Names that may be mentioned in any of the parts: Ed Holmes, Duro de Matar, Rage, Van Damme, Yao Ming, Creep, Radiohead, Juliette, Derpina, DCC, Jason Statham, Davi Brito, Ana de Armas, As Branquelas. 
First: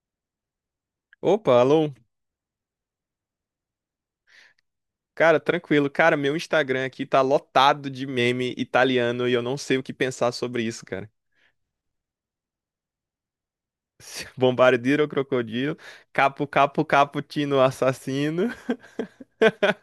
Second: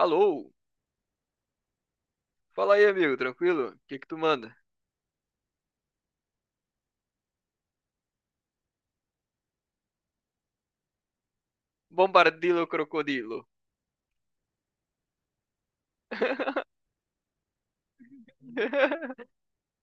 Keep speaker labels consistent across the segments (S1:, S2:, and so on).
S1: Alô?
S2: Opa, alô.
S1: Fala aí, amigo, tranquilo? O que que tu manda?
S2: Cara, tranquilo. Cara, meu Instagram aqui tá lotado de meme italiano e eu não sei o que pensar sobre isso, cara.
S1: Bombardilo crocodilo.
S2: Bombardiro crocodilo, capo, capo, cappuccino assassino.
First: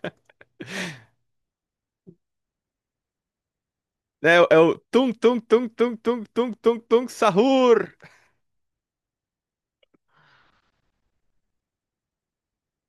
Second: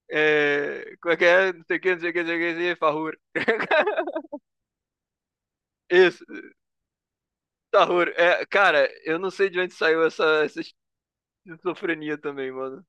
S1: É, como é que é? Não sei o que, não sei o que, não sei o que, não sei o que, farrur.
S2: É, é o tum, tum, tum, tum, tum,
S1: Isso,
S2: tum, tum, tum, sahur.
S1: farrur. É, cara, eu não sei de onde saiu essa esquizofrenia também, mano.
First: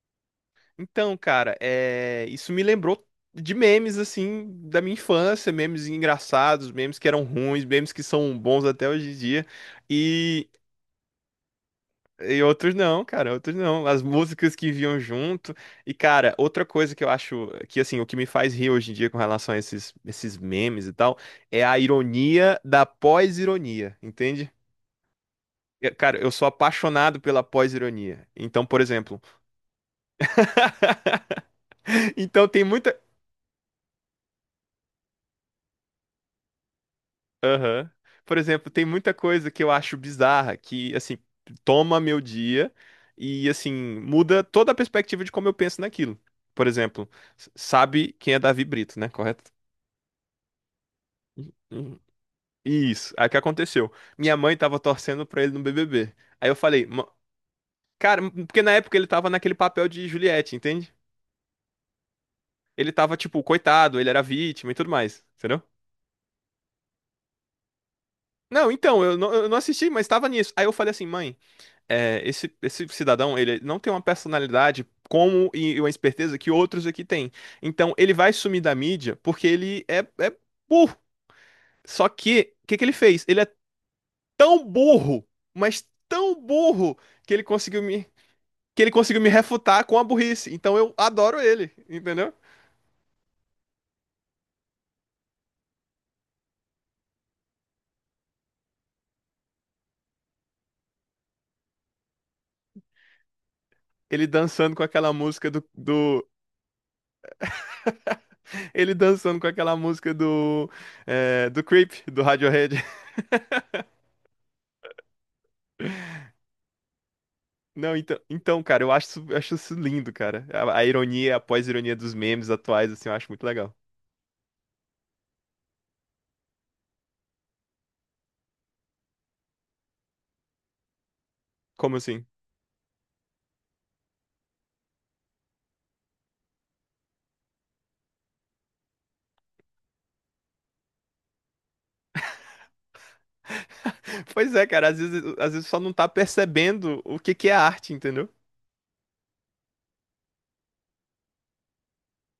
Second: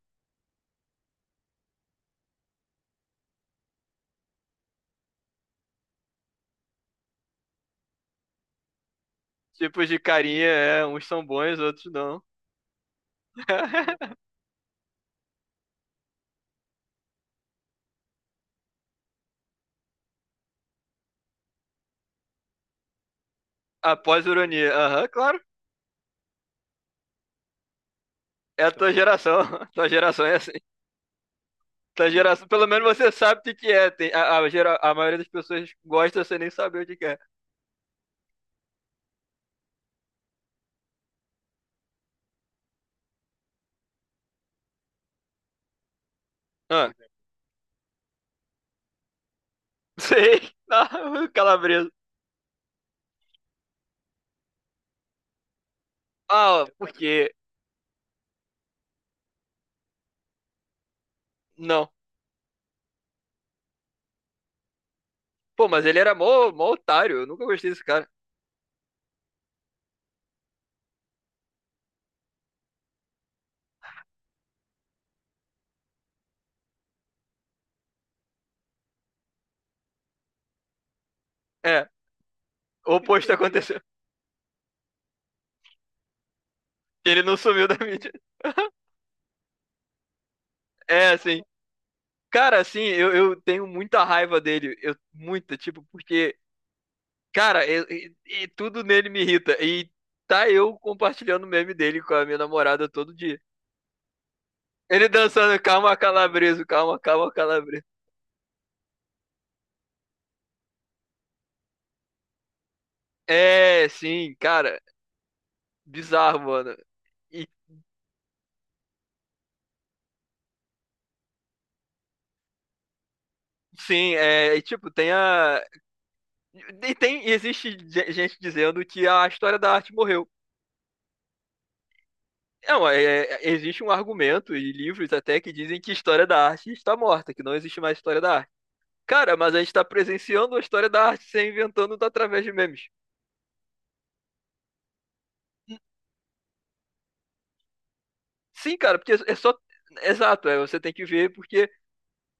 S2: Então, cara, isso me lembrou de memes, assim, da minha infância, memes engraçados, memes que eram ruins, memes que são bons até hoje em dia.
S1: Tipos de carinha, é, uns são bons, outros não.
S2: E outros não, cara, outros não. As músicas que vinham junto. E, cara, outra coisa que eu acho que, assim, o que me faz rir hoje em dia com relação a esses memes e tal, é a ironia da pós-ironia,
S1: Após
S2: entende?
S1: ironia. Aham, claro.
S2: E, cara, eu sou apaixonado pela pós-ironia.
S1: É
S2: Então,
S1: a
S2: por
S1: tua
S2: exemplo.
S1: geração. Tua geração é assim. Tua geração,
S2: Então, tem
S1: pelo menos
S2: muita.
S1: você sabe o que que é. Tem, a maioria das pessoas gosta sem nem saber o que que é.
S2: Aham. Por exemplo, tem muita coisa que eu acho bizarra, que, assim, toma meu dia e, assim, muda toda a perspectiva de como eu penso naquilo. Por
S1: Ah,
S2: exemplo, sabe quem é Davi Brito, né? Correto?
S1: sei. Não, calabresa.
S2: Uhum. Isso. Aí o que aconteceu? Minha mãe tava torcendo pra ele no BBB. Aí eu
S1: Ah,
S2: falei,
S1: porque.
S2: cara, porque na época ele tava naquele papel de Juliette, entende?
S1: Não.
S2: Ele tava, tipo, coitado, ele era vítima e tudo mais, entendeu?
S1: Pô, mas ele era mó, mó otário. Eu nunca gostei desse cara.
S2: Não, então, eu não assisti, mas tava nisso. Aí eu falei assim, mãe. É, esse cidadão, ele não tem uma personalidade como e uma esperteza que outros aqui têm. Então, ele vai sumir da mídia porque ele é burro.
S1: É,
S2: Só que, o que que ele
S1: o
S2: fez?
S1: oposto
S2: Ele é
S1: aconteceu.
S2: tão burro, mas tão burro,
S1: Ele
S2: que
S1: não sumiu da mídia.
S2: que ele conseguiu me refutar com a burrice. Então, eu
S1: É,
S2: adoro
S1: assim.
S2: ele, entendeu?
S1: Cara, assim, eu tenho muita raiva dele. Eu, muita, tipo, porque. Cara, e tudo nele me irrita. E tá eu compartilhando o meme dele com a minha namorada todo dia.
S2: Ele dançando com
S1: Ele
S2: aquela música
S1: dançando, calma, calabreso, calma, calma, calabreso.
S2: ele dançando com aquela música do, é, do Creep, do Radiohead.
S1: É, sim, cara. Bizarro, mano. E
S2: Não, então, então, cara, eu acho isso lindo, cara. A ironia, a pós-ironia dos memes atuais, assim, eu acho muito legal.
S1: Sim, é, e, tipo, tem a. E tem, e existe gente dizendo que a história da arte morreu.
S2: Como assim?
S1: Não, existe um argumento e livros até que dizem que história da arte está morta, que não existe mais história da arte. Cara, mas a gente está presenciando a história da arte se inventando através de memes.
S2: Pois é, cara, às vezes só não tá percebendo o que que é arte, entendeu?
S1: Sim, cara, porque é só. Exato, é, você tem que ver porque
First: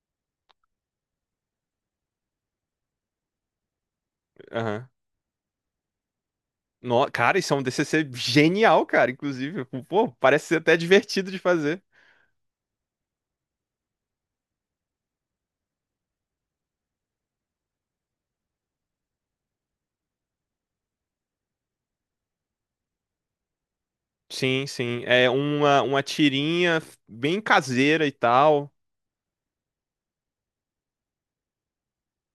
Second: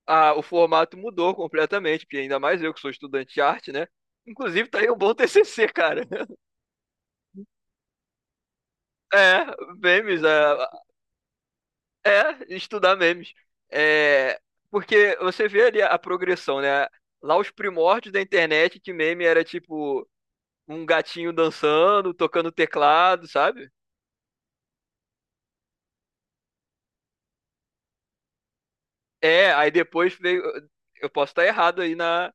S1: o formato mudou completamente, porque ainda mais eu que sou estudante de arte, né? Inclusive, tá
S2: Aham.
S1: aí um bom TCC, cara.
S2: Cara, isso é um DCC genial, cara,
S1: É,
S2: inclusive. Pô,
S1: memes,
S2: parece ser até divertido de fazer.
S1: Estudar memes. É, porque você vê ali a progressão, né? Lá os primórdios da internet, que meme era tipo um gatinho dançando, tocando teclado, sabe?
S2: Sim, sim. É uma tirinha bem caseira e tal.
S1: É, aí depois veio. Eu posso estar errado aí na.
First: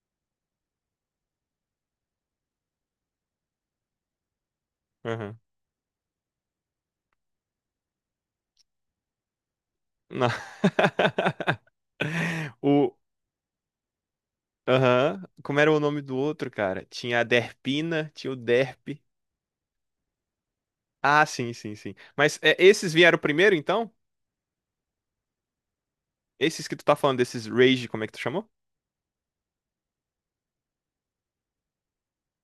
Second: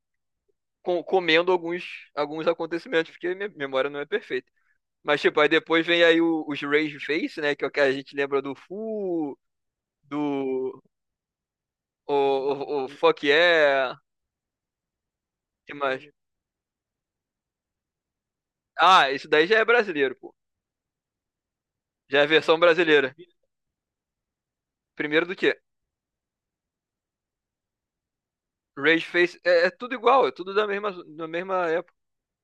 S1: Comendo alguns acontecimentos, porque minha memória não é perfeita. Mas,
S2: Aham.
S1: tipo, aí depois vem aí os Rage Face, né? Que é o que a gente lembra do Fu,
S2: Não.
S1: do. O
S2: O,
S1: Fuck Yeah.
S2: aham. Como era
S1: Que
S2: o nome
S1: mais?
S2: do outro, cara? Tinha a Derpina, tinha o Derp.
S1: Ah, isso daí já é brasileiro, pô.
S2: Ah, sim, sim, sim.
S1: Já é a
S2: Mas é,
S1: versão
S2: esses
S1: brasileira.
S2: vieram primeiro, então?
S1: Primeiro do que?
S2: Esses que tu tá falando, desses Rage, como é que tu chamou?
S1: Rage Face é tudo igual, é tudo da mesma época.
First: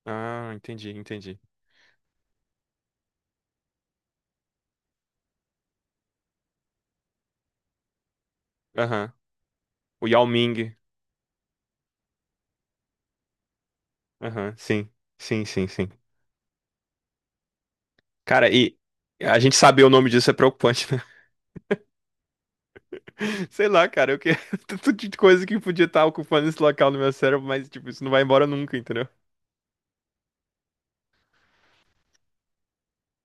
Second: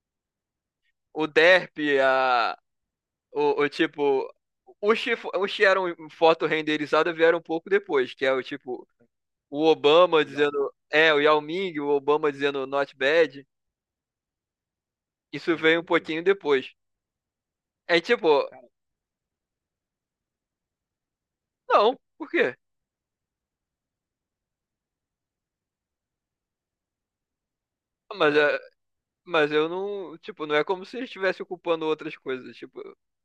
S2: Ah, entendi,
S1: O
S2: entendi.
S1: Derp, a, o tipo. Os que eram foto renderizada vieram um pouco depois, que é o tipo.
S2: Aham.
S1: O
S2: O
S1: Obama
S2: Yao
S1: dizendo.
S2: Ming.
S1: É, o Yao Ming, o Obama dizendo not bad.
S2: Aham, sim. Sim,
S1: Isso
S2: sim,
S1: veio um
S2: sim.
S1: pouquinho depois. É tipo,
S2: Cara, e a gente saber o nome disso é preocupante, né?
S1: não, por quê?
S2: Sei lá, cara, Tanto de coisa que podia estar ocupando esse local no meu cérebro, mas, tipo, isso não vai
S1: Mas,
S2: embora
S1: é,
S2: nunca, entendeu?
S1: mas eu não. Tipo, não é como se estivesse ocupando outras coisas. Tipo,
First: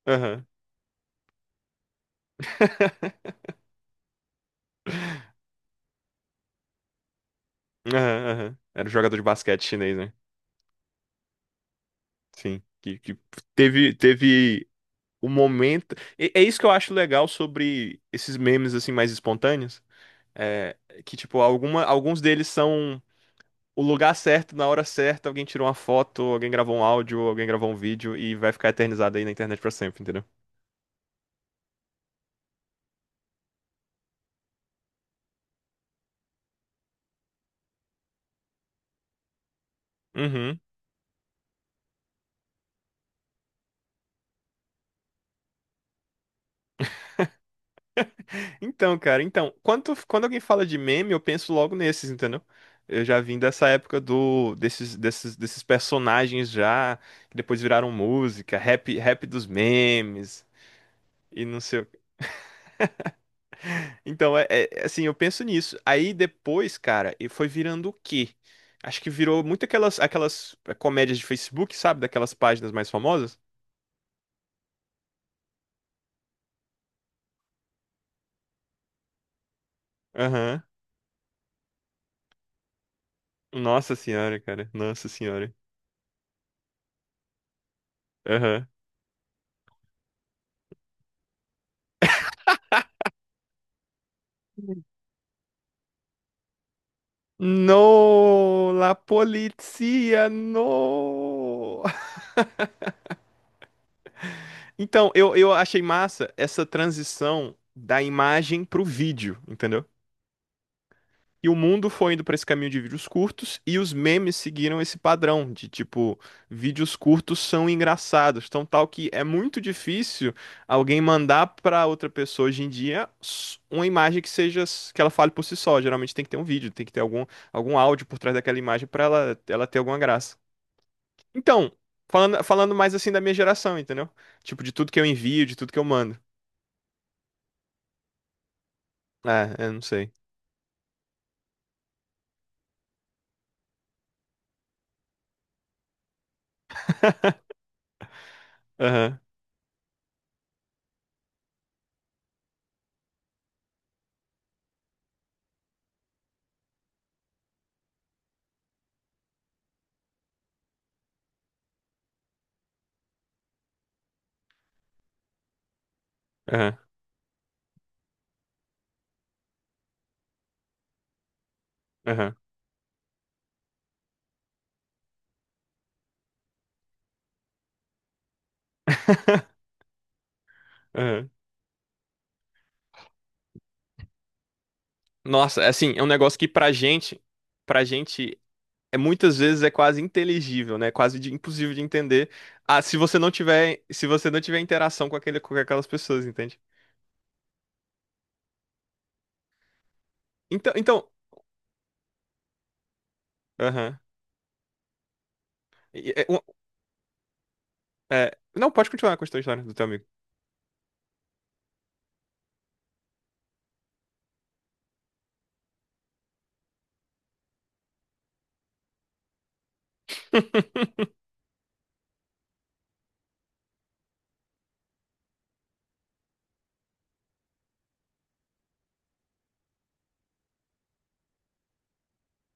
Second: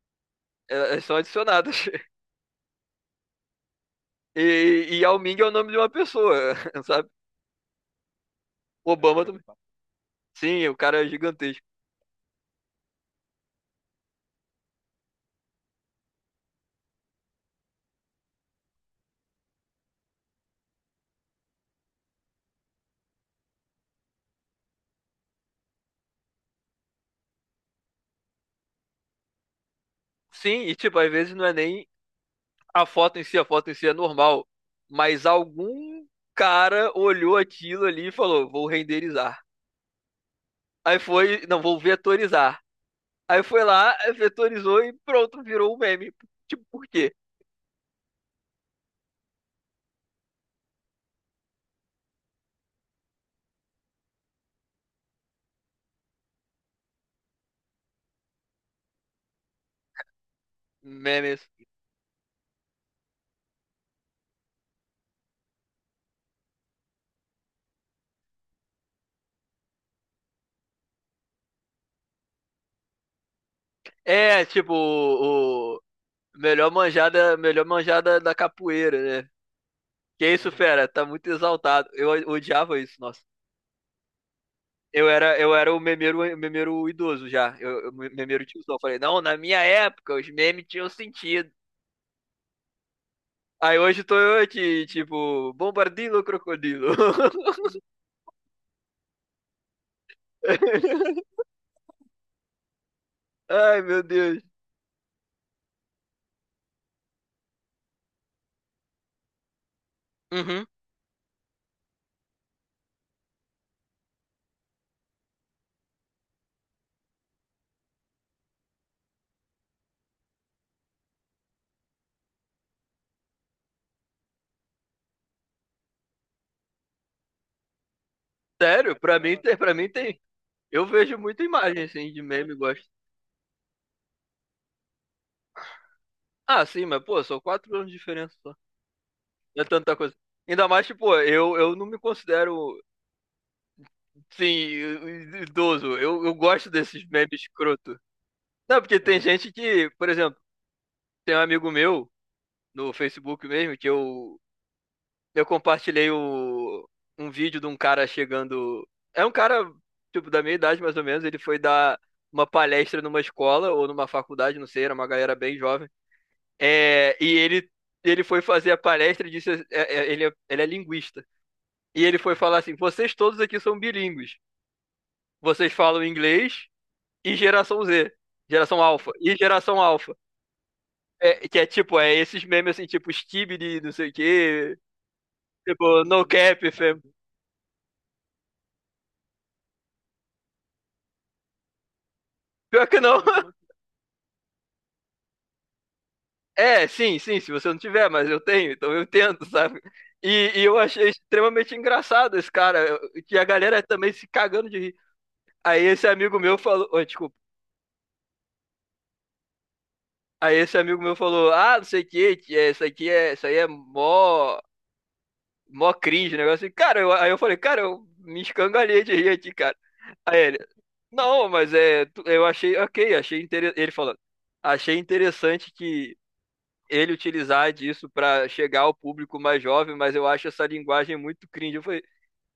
S2: Aham.
S1: elas são adicionadas. E Yao Ming é o nome de uma pessoa, sabe?
S2: Aham, aham. Era o
S1: O
S2: jogador de
S1: Obama também.
S2: basquete chinês, né?
S1: Sim, o cara é gigantesco.
S2: Sim, que teve É isso que eu acho legal sobre esses memes assim mais espontâneos, é que tipo alguma alguns deles são o lugar certo na hora certa, alguém tirou uma foto, alguém gravou um áudio, alguém gravou um vídeo e vai ficar eternizado aí na internet pra sempre, entendeu?
S1: Sim, e tipo, às vezes não é nem a foto em si, a foto em si é normal. Mas algum cara olhou aquilo ali e falou: vou renderizar.
S2: Uhum.
S1: Aí foi, não, vou vetorizar. Aí foi lá, vetorizou e pronto, virou um meme. Tipo, por quê?
S2: Então, cara, então, quando alguém fala de meme, eu penso logo nesses, entendeu? Eu já vim dessa época do desses desses desses personagens já que depois viraram música, rap, rap dos memes. E
S1: Memes.
S2: não sei. O Então, é assim, eu penso nisso. Aí depois, cara, e foi virando o quê? Acho que virou muito aquelas comédias de Facebook, sabe? Daquelas páginas mais famosas.
S1: É, tipo, melhor manjada da capoeira, né? Que isso,
S2: Aham.
S1: fera, tá muito exaltado. Eu odiava isso, nossa.
S2: Nossa senhora, cara.
S1: Eu
S2: Nossa
S1: era, eu
S2: senhora.
S1: era o memeiro idoso já. Eu memeiro
S2: Aham.
S1: tiozão. Falei, não, na minha época os memes tinham sentido. Aí hoje tô eu aqui, tipo, bombardilo ou crocodilo?
S2: No, la polizia, no.
S1: Ai, meu Deus.
S2: Então, eu achei massa essa transição da imagem pro vídeo, entendeu?
S1: Uhum.
S2: E o mundo foi indo para esse caminho de vídeos curtos e os memes seguiram esse padrão de tipo, vídeos curtos são engraçados, tão tal que é muito difícil alguém mandar para outra pessoa hoje em dia uma imagem que seja que ela fale por si só. Geralmente tem que ter um vídeo, tem que ter algum áudio por trás daquela imagem
S1: Sério,
S2: para ela ela
S1: pra
S2: ter
S1: mim
S2: alguma
S1: tem.
S2: graça.
S1: Eu vejo muita
S2: Então,
S1: imagem, assim, de
S2: falando
S1: meme,
S2: falando
S1: gosto.
S2: mais assim da minha geração, entendeu? Tipo, de tudo que eu envio, de tudo que eu mando.
S1: Ah, sim, mas, pô, são 4 anos de diferença só.
S2: Ah,
S1: Não é
S2: eu não
S1: tanta
S2: sei.
S1: coisa. Ainda mais, que, pô, eu não me considero, sim, idoso. Eu gosto desses memes escroto. Não, porque
S2: Aham,
S1: tem gente que, por exemplo, tem um amigo meu no Facebook mesmo que eu compartilhei um vídeo de um cara chegando. É um cara tipo da minha idade mais ou menos. Ele foi dar uma palestra numa escola ou numa faculdade, não sei. Era uma galera bem jovem.
S2: aham,
S1: É, e ele foi fazer a palestra e disse ele é linguista e ele foi
S2: aham,
S1: falar assim: vocês todos aqui são bilíngues. Vocês falam inglês e geração Z, geração alfa.
S2: aham.
S1: É, que é tipo, é esses memes assim, tipo Steve de não sei o quê.
S2: Nossa, é assim, é
S1: Tipo,
S2: um
S1: no
S2: negócio que
S1: cap, fam.
S2: pra gente é muitas vezes é quase inteligível, né? Quase impossível de entender. Ah,
S1: Pior que não.
S2: se você não tiver interação com com aquelas pessoas, entende?
S1: É, sim, sim, se você não tiver, mas eu tenho, então eu tento, sabe? E
S2: Então,
S1: eu achei
S2: então,
S1: extremamente engraçado esse cara. E a galera
S2: aham.
S1: também se cagando de rir. Aí esse
S2: E- é,
S1: amigo
S2: um-
S1: meu falou. Oi, desculpa.
S2: não, pode continuar com a tua história do teu amigo.
S1: Aí esse amigo meu falou, ah, não sei o que, é, isso aqui é. Isso aí é mó. Mó cringe, um negócio assim. Cara, aí eu falei, cara, eu me escangalhei de rir aqui, cara. Aí ele, não, mas é. Eu achei, ok, achei interessante. Ele falando, achei interessante que ele utilizar disso para chegar ao público mais jovem, mas eu acho essa linguagem muito cringe. Eu falei,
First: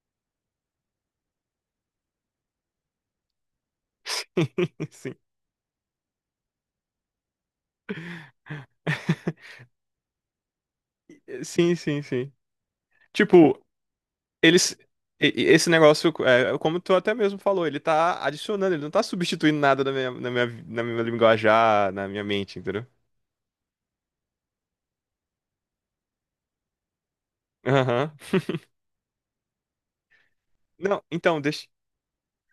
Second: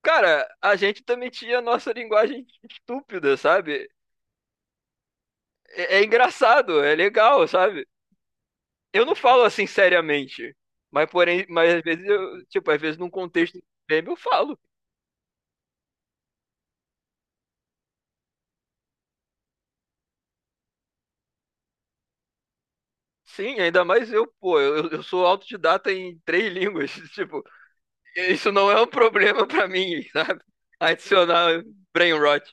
S1: cara, a gente também tinha a nossa linguagem estúpida, sabe?
S2: Sim,
S1: É, é engraçado, é legal, sabe? Eu não falo assim seriamente, mas porém, mas
S2: sim,
S1: às
S2: sim,
S1: vezes
S2: sim.
S1: eu, tipo, às vezes num contexto
S2: Tipo,
S1: meme eu falo.
S2: eles e esse negócio, é, como tu até mesmo falou, ele tá adicionando, ele não tá substituindo nada na na minha linguajar, na minha mente, entendeu?
S1: Sim, ainda mais eu, pô, eu sou autodidata em 3 línguas, tipo,
S2: Aham.
S1: isso não é um problema para mim, sabe?
S2: Não, então,
S1: Adicionar
S2: deixa,
S1: brain rot.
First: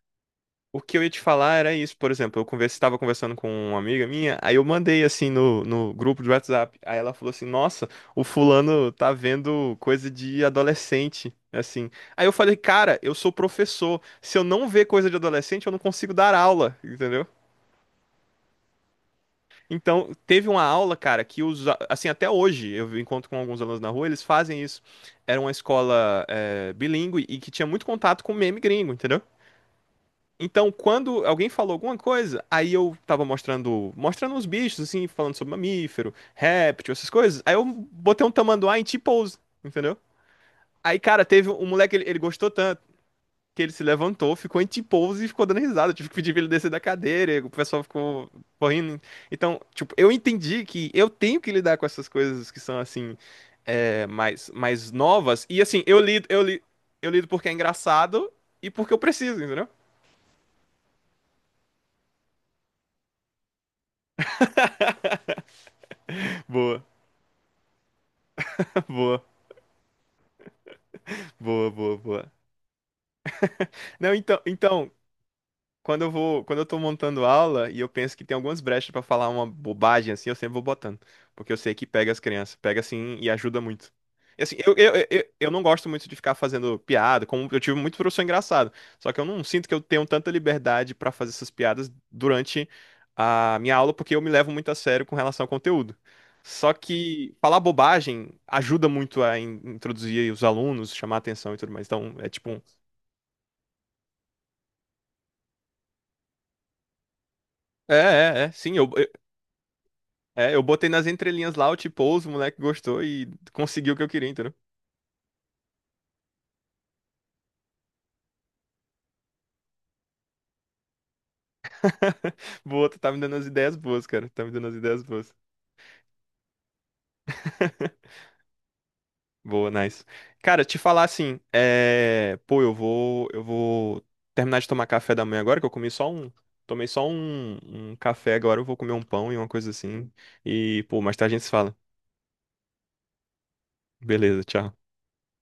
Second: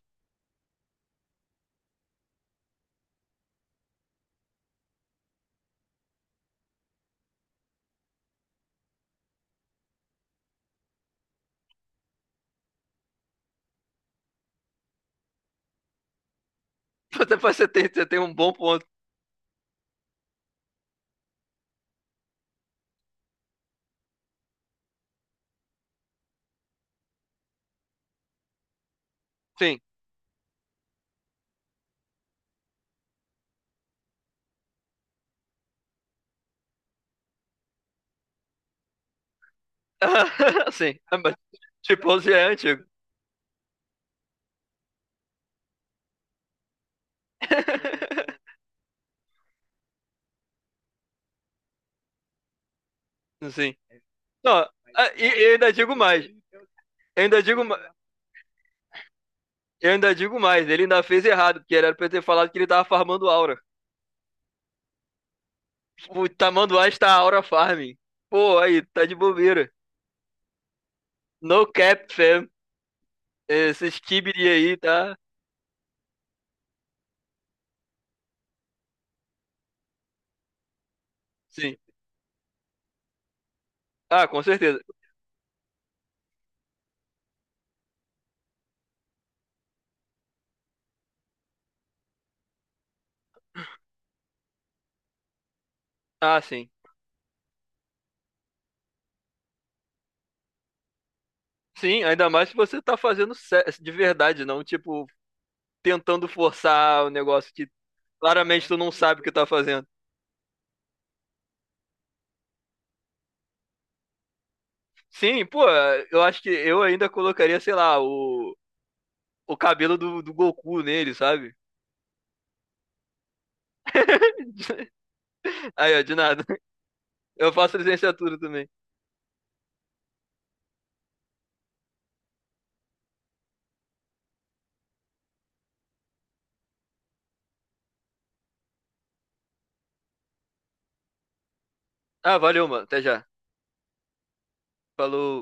S2: o que eu ia te falar era isso, por exemplo, estava conversando com uma amiga minha, aí eu mandei assim no grupo de WhatsApp, aí ela falou assim, nossa, o fulano tá vendo coisa de adolescente, assim. Aí eu falei, cara, eu sou professor, se eu não ver coisa de adolescente, eu não consigo dar aula, entendeu?
S1: Até pra você ter, você tem um bom ponto.
S2: Então, teve uma aula, cara, assim, até hoje, eu encontro com alguns alunos na rua, eles fazem isso. Era uma escola bilíngue e que tinha muito contato com meme gringo, entendeu?
S1: Sim.
S2: Então, quando alguém falou alguma coisa, aí eu tava mostrando uns bichos, assim, falando sobre mamífero, réptil, essas coisas. Aí eu botei um tamanduá em T-pose, entendeu?
S1: Sim,
S2: Aí, cara,
S1: mas
S2: teve um moleque, ele
S1: Chimpanzé é
S2: gostou tanto
S1: antigo.
S2: que ele se levantou, ficou em T-pose e ficou dando risada. Eu tive que pedir pra ele descer da cadeira, e o pessoal ficou correndo. Então, tipo, eu entendi que eu tenho que lidar com essas coisas que são, assim,
S1: Sim.
S2: é, mais,
S1: Não,
S2: mais
S1: ah, e
S2: novas.
S1: e eu
S2: E,
S1: ainda
S2: assim,
S1: digo mais.
S2: eu
S1: Eu
S2: lido
S1: ainda
S2: porque é
S1: digo, ma-
S2: engraçado e porque eu preciso, entendeu?
S1: eu ainda digo mais. Ele ainda fez errado, porque era pra eu ter falado que ele tava farmando aura. O
S2: Boa,
S1: Tamanduá está aura farming. Pô, aí, tá de
S2: boa.
S1: bobeira. No
S2: Boa, boa,
S1: cap,
S2: boa.
S1: fam. Esses
S2: Não, então,
S1: kibiri aí,
S2: então,
S1: tá?
S2: quando eu tô montando aula e eu penso que tem algumas brechas pra falar uma bobagem assim, eu sempre vou botando, porque eu sei
S1: Sim.
S2: que pega as crianças, pega assim e ajuda muito.
S1: Ah, com
S2: E, assim, eu,
S1: certeza.
S2: eu, eu, eu não gosto muito de ficar fazendo piada, como eu tive muito professor engraçado, só que eu não sinto que eu tenho tanta liberdade pra fazer essas piadas durante a minha aula, porque eu me levo muito a sério com relação ao conteúdo.
S1: Ah, sim.
S2: Só que falar bobagem ajuda muito a introduzir os alunos, chamar atenção e tudo mais.
S1: Sim,
S2: Então, é
S1: ainda mais
S2: tipo
S1: se
S2: um
S1: você tá fazendo de verdade, não, tipo, tentando forçar o negócio que
S2: é, é, é.
S1: claramente tu
S2: Sim,
S1: não sabe o que tá fazendo.
S2: eu botei nas entrelinhas lá, o tipou, os moleque gostou e conseguiu o que eu queria, entendeu?
S1: Sim, pô, eu acho que eu ainda colocaria, sei lá, o cabelo do Goku nele, sabe?
S2: Boa, tu tá me dando as ideias boas, cara. Tá me dando as ideias boas.
S1: Aí, ó, de nada. Eu faço licenciatura também.
S2: Boa, nice. Cara, te falar assim, pô, eu vou terminar de tomar café da manhã agora, que eu comi só um, tomei só um, um café agora, eu vou comer um pão e uma coisa assim. E, pô, mais tarde a gente se fala.
S1: Ah, valeu, mano. Até já.
S2: Beleza, tchau.
S1: Falou.